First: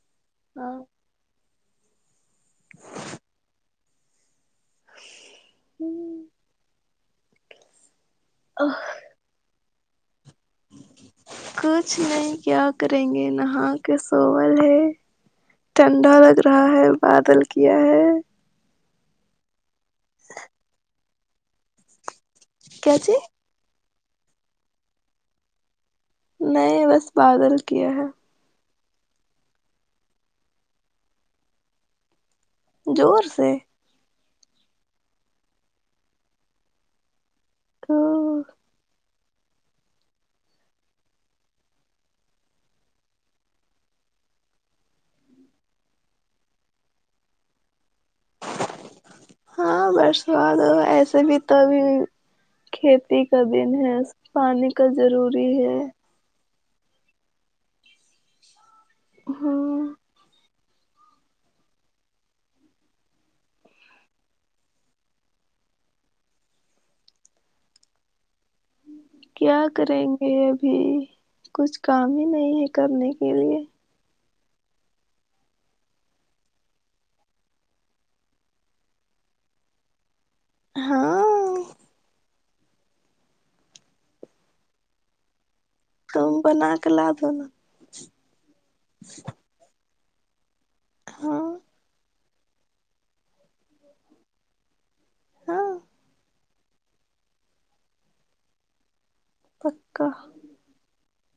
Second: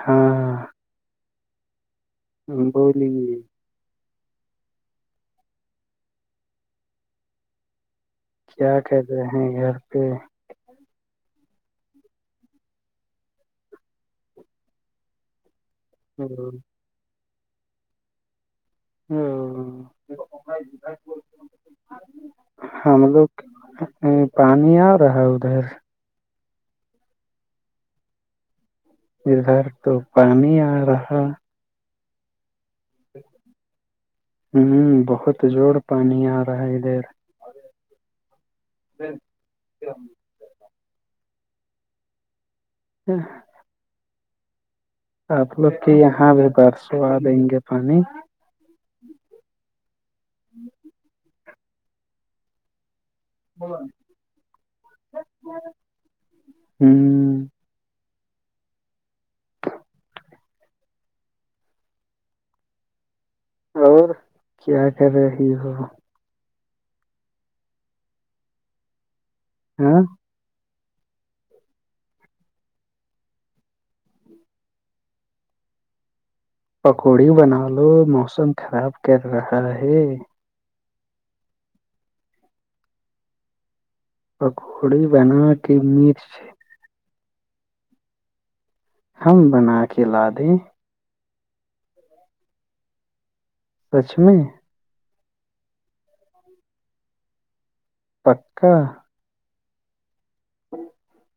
ہاں ہاں [unintelligible] ہاں بول لے ہوں کیا کر رہے ہیں گھر پہ کچھ نہیں کیا کریں گے نہا کے سوول ہے ٹھنڈا لگ رہا ہے بادل کیا ہے [unintelligible] کیا ہم جی لوگ پانی آ رہا ہے ادھر نئے بس بادل کیا ہے ادھر تو پانی آ رہا زور سے ہوں بہت زڑ پانی آ رہا ہے ادھر [unintelligible] [unintelligible] اچھ آپ لوگ کی یہاں بھی برسو آ دیں گے پانی ہاں برسوات ہو ایسے بھی تو ابھی کھیتی کا دن ہے پانی کا ضروری ہے ہوں ہاں اور کیا کر رہے ہیں وہ کیا ہاں کریں گے ابھی کچھ کام ہی نہیں ہے کرنے کے لیے پکوڑی بنا لو موسم خراب کر رہا ہے ہاں پ کووڑی بنا کے ک مرچ بنا کے لا دو نا ہم بنا کے لا د ہاں لچمی ہاں پکا پکا [inaudible]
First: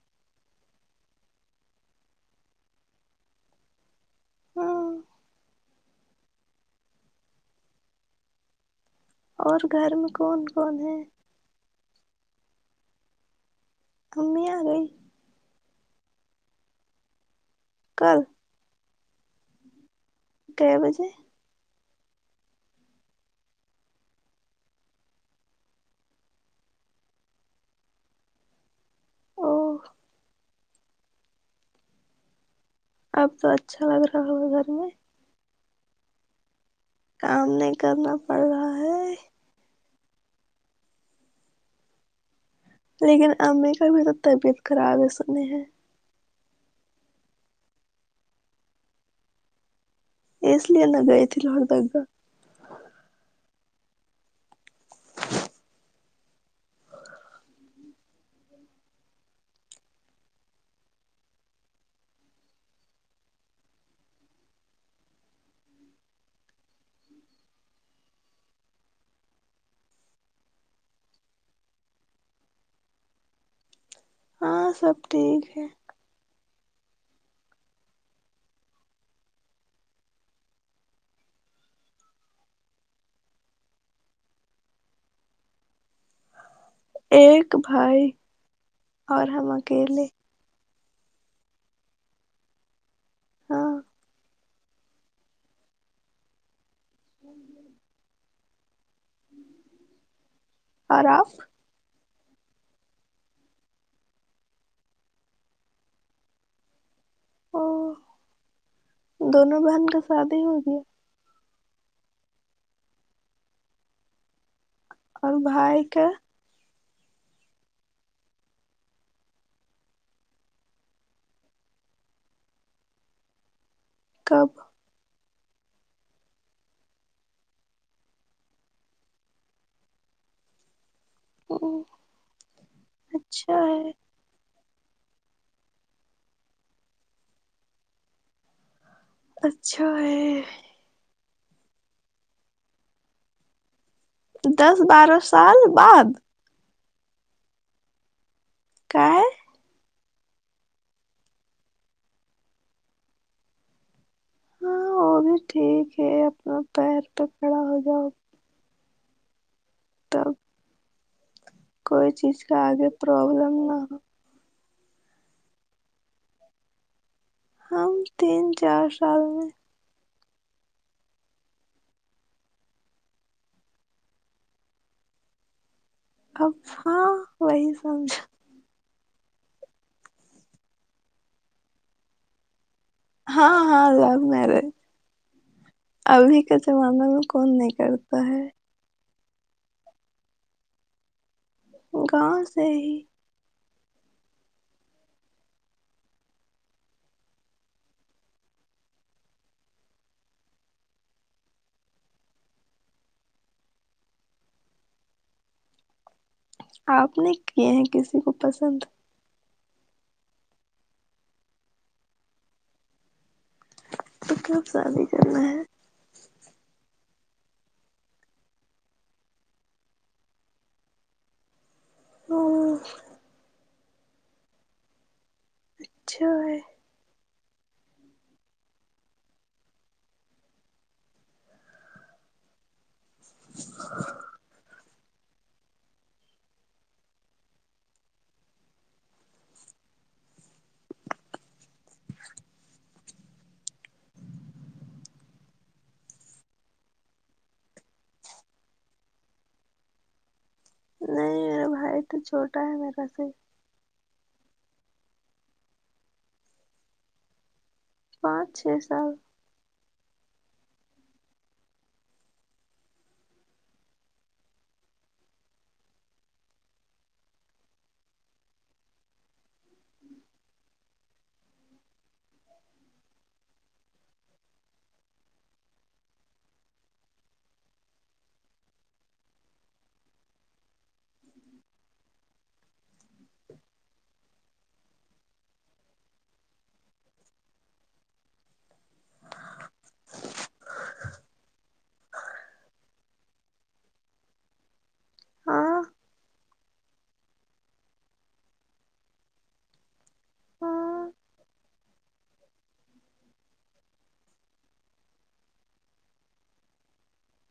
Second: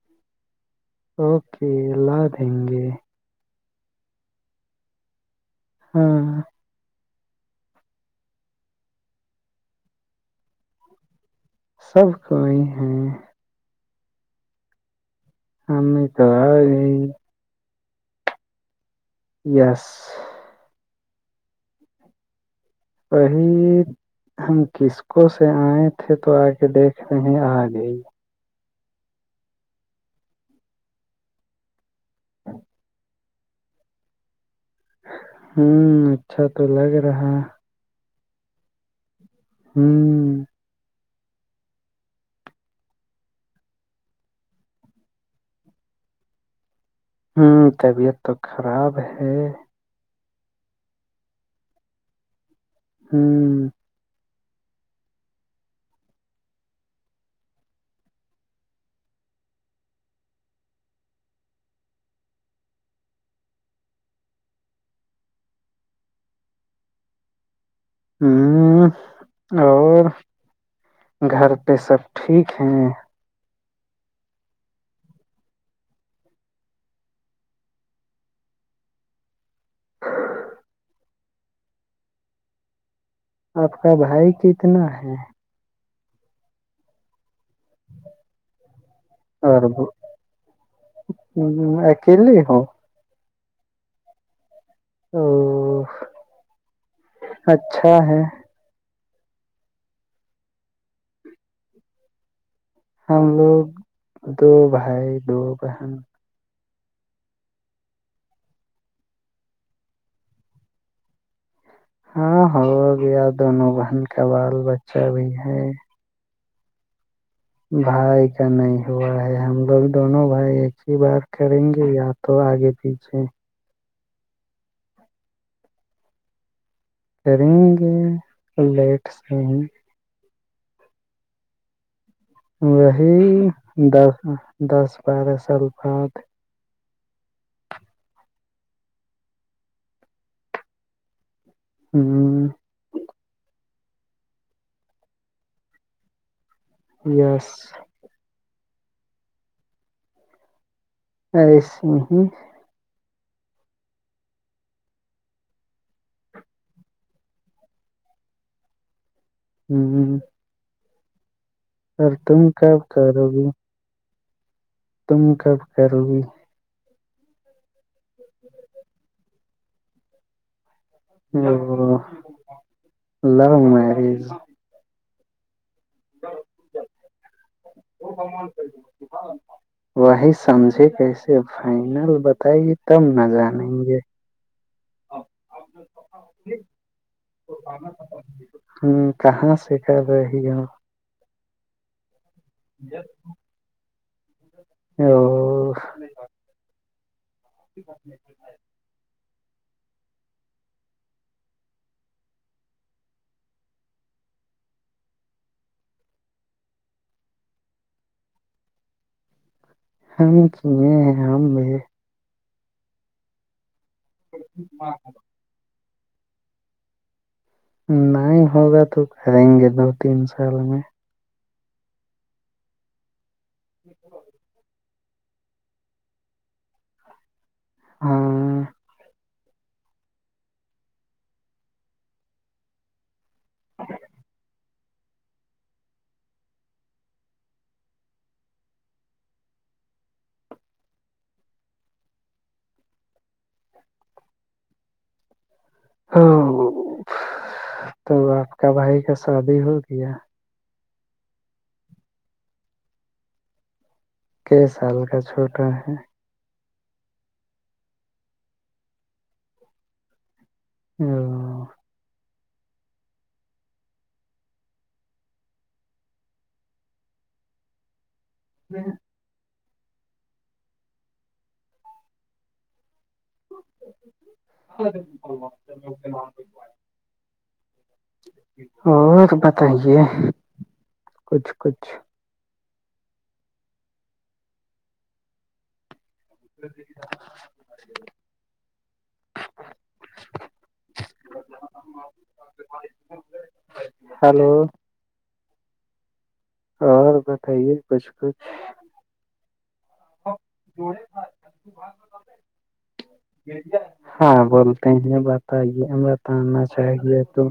اوکے ال لاد ہ گے ہاں ہاں اور گھر میں کون کون ہے سب کوئی ہیں ممی آ گئی ممے تو اگئی کل یس گ بجے ص ہم کس کو سے آئے تھے تو آ کے دیکھ رہے ہیں آگے او ہاں اب تو اچھا لگ رہا ہو گھر میں ہوں اچھا تو لگے کام نہیں کرنا پڑا ہوں لیکن امی کا بھی تو طبیعت خراب ہی سنی ہے ہوں طبیعت تو خراب ہے اس لیے میں گئے تھی [unintelligible] ہاں ہ اور گھر پہ سب ٹھیک ہے ہاں سب ٹھیک ہے آپ کا بھائی کتنا ہے ایک بھائی اور ہم اکیلے ہ ایکلی ہوں ہاں او اچھا ہے اور آپ ہم لوگ دو بھائی دو بہن او دونوں بہن کا شادی ہو گیا ہاں ہو گیا دونوں بن کا بال ب اور بھائی کا بھائی کا نہیں ہوا ہے ہم لوگ دونوں بھائی ایک ہی بار کریں گے یا تو آگے پیچھے کب کریگے لیٹ سے ہی ا وہی دس دس بارہ سال بعد اچھا ہے ہاں دس بارہ سال بعد یس کاہے [unintelligible] ہاں وہ بھی ٹھیک ہے اپنا پیر پہ کھڑا ہو جاؤ ہوں تب کوئی چیز تم کا کب آگے کرو گی پرابلم نہ ہو تم کب کرو گی ہم تین چار سال میں ا لو مریج اب ہاں وہی سم وہی سمجھے کیسے فائنل بتائیے تب نہ ہاں جانیں ہاں گے لو میریج ابھی کا زمانہ میں کون نہیں کرتا ہے ہوں کہاں سے کر رہی اپ گاؤں سے ہی [inaudible] او آپ نے کی ہیں کسی کو پسند ہم کیے ہیں ہم بھی تو کب سادی کرنا ہے نہیں ہوگا تو کریں گے دو تین سال میں اوہ، [inaudible] اچھا ہے ہاں ا [inaudible] ہاں تو آپ کا بھائی کا شادی ہو گیا نہیں میرا بھائی تو چھوٹا ہے میرا سے ہی ک سال کا چھوٹا ہے پانچ چھ سال ہاں میں [unintelligible] گب [unintelligible] اور بتائیے کچھ کچھ [inaudible] ہلو [inaudible] ہاں ہاں بتائیے کچھ کچھ ب ب ہاں [unintelligible] ہاں بولتے ہیں بتائیے بتانا چاہیے تو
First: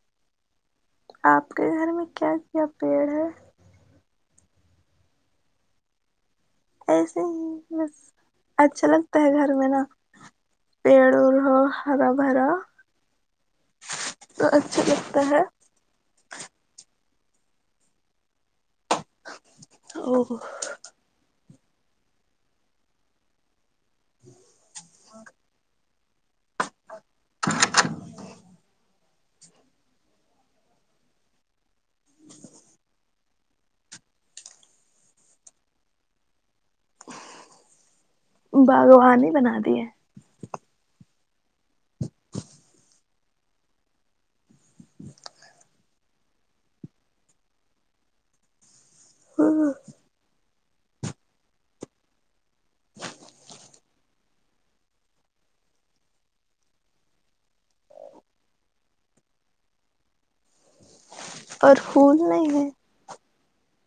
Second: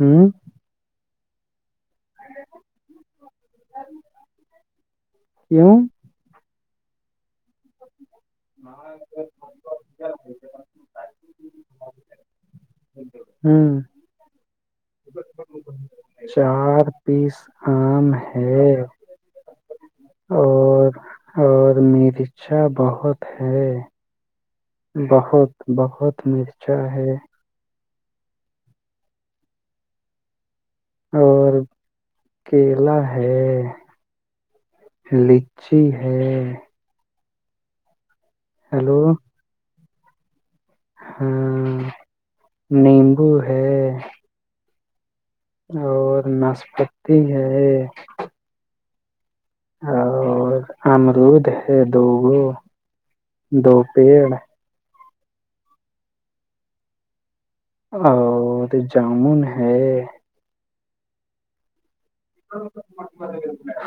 ہوں آپ کے گھر میں کیا کیا پیڑ ہے کیوں ایسے ہی بس اچھا لگتا ہے گھر میں نا پیڑ اڑ ہو ہرا بھرا ہوں تو اچھا لگتا ہے چار پیس آم ہے اور اور مریچچا بہت ہے [unintelligible] بہت بہت میچھا ہے [unintelligible] گ [unintelligible] اور کیلا ہے لچی ہے ہلو باغوانی بنا دی ہے ہاں نیمبو ہے اور ناشپتی ہے ہاں اور امرود ہے دو گو دو پیڑ ا تو جامن ہے [unintelligible] اور پھول نہیں ہے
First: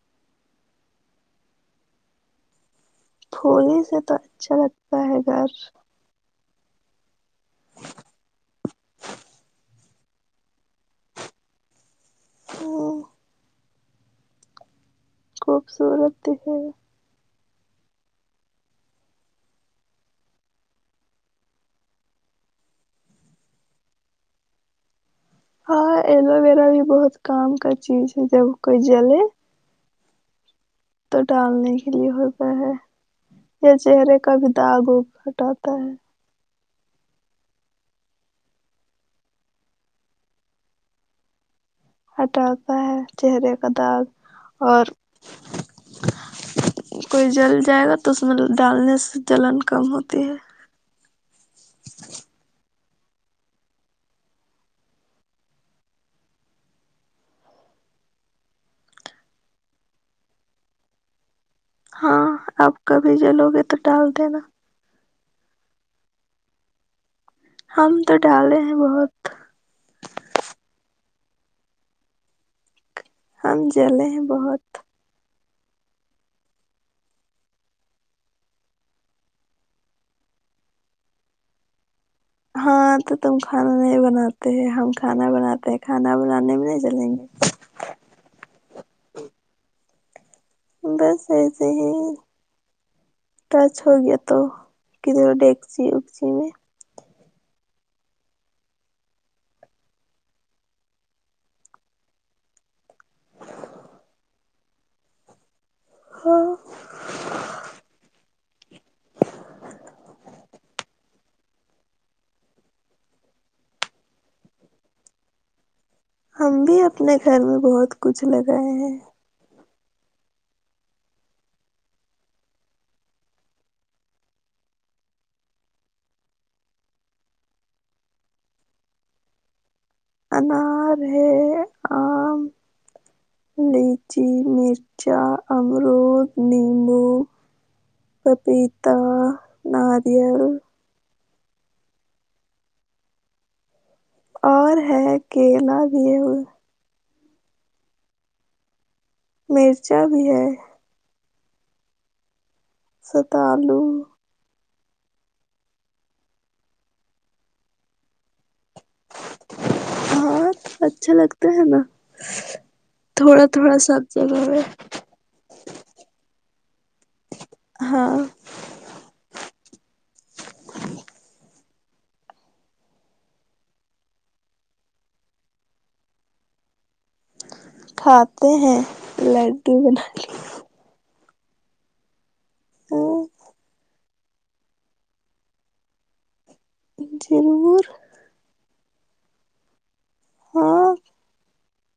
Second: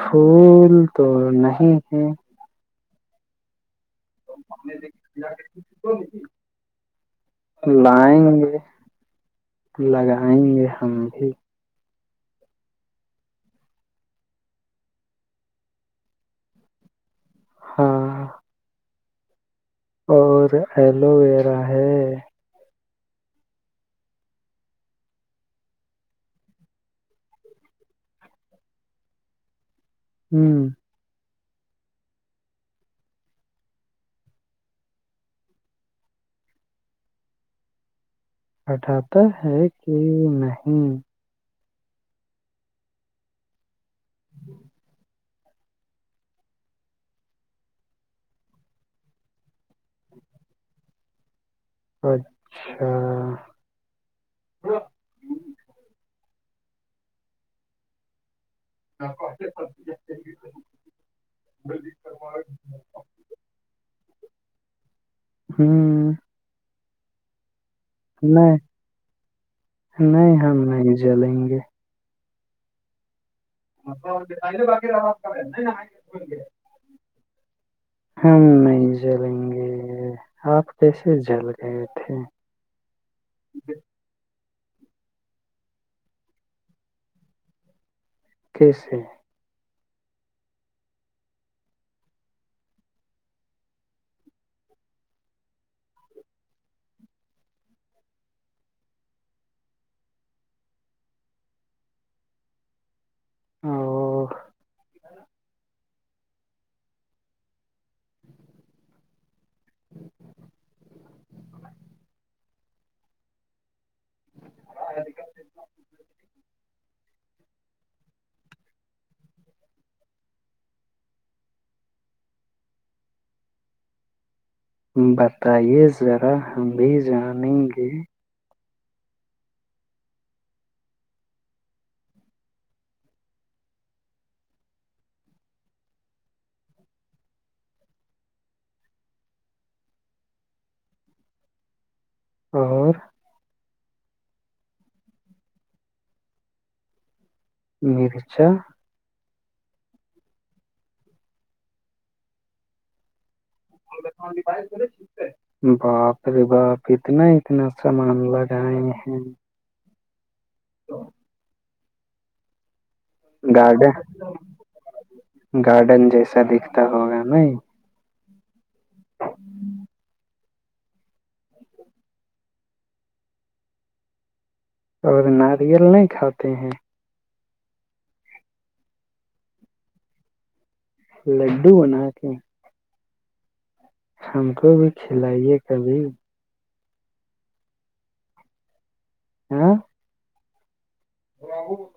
پھول تو نہیں ہے پھول سے تو اچھا لگتا ہے گھر ج جی [unintelligible] لائیں گے لگائیں گے ہم بھی ہ [unintelligible] خوبصورت ہے ہاں اور ایلو ویرا ہے ہاں ایلو ویرا بھی بہت کام کا چیز ہے جب کوئی جلے ہوں تو ڈالنے کے لیے ہوتا ہے یا چہرے کا بھی داغ وگ کٹاتا ہے ہٹھاتا ہے کہ نہیں ہٹاتا ہے چہرے کا داغ اور ا [unintelligible] کوئی جل جائے گا تو اس میں ڈالنے سے جلن کم ہوتی ہے ہ [unintelligible] [unintelligible] [unintelligible] ہاں اپ کبھی ج لوگے تو ڈال د نا ہوں ہم تو نہیں ڈالے ہیں بہت نہیں ہم نہیں جلیں گے ہم جلے ہیں بہت ماہل باقی رہاات کر [unintelligible] ہم نہیں جلیں گے آپ کیسے جل گئے تھے ہاں تو تم کھانا نہیں بناتے ہیں ہم کھانا بناتے ہیں کھانا بنانے میں نہیں چلیں گے کیسے بس ایسے ہی ٹچ ہو گیا تو گدرے ڈگسیی اگچی میں [unintelligible] او [unintelligible] ہاں [unintelligible] [unintelligible] ہم بھی اپنے گھر میں بہت کچھ لگائے ہیں بتائیے ذرا ہم بھی جانیں گے انار ہے آم لیچی مرچا امرود نیمبو پپیتا ناریل اور اور ہے کیلا بھی ہے مریچا مرچا بھی ہے ستالو باہر ش ہے [unintelligible] باپ رے باپ اتنا اتنا سامان لگائے ہیں ہاں اچھا لگتا ہے نا تھوڑا تھوڑا گارڈن سب جگہ پہ گارڈن جیسا دکھتا ہوگا ن ہاں اور ناریل نہیں کھاتے ہیں کھاتے ہیں لڈو بنا لی لڈو بنا کے ہ [unintelligible] ہم کو بھی کھلائیے کبھی ضرور ہوں ہاں اور [unintelligible]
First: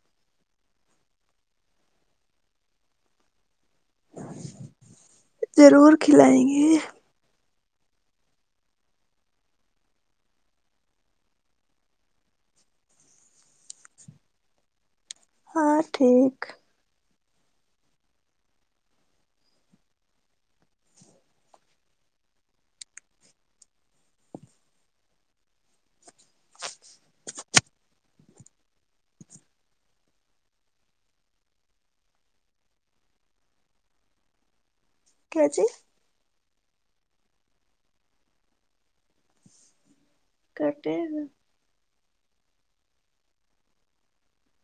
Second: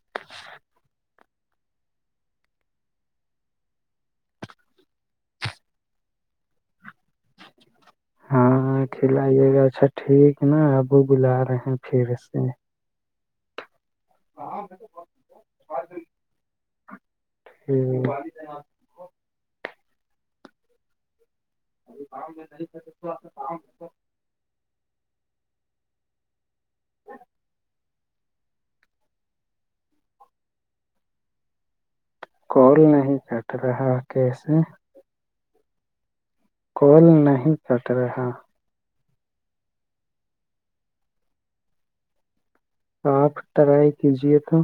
[unintelligible] ضرور کھلائیں گے [unintelligible] ہاں کھلائیے گا اچھا ٹھیک ہے نا ابو بلا رہے ہیں پھر سے ہاں تو [unintelligible] ہاں ٹھیک ہوں [unintelligible] [unintelligible] کال نہیں کٹ رہا کیسے کی اچے [inaudible] کل نہیں کٹ رہا کٹ گا [unintelligible] آپ ٹرائی کیجیے تو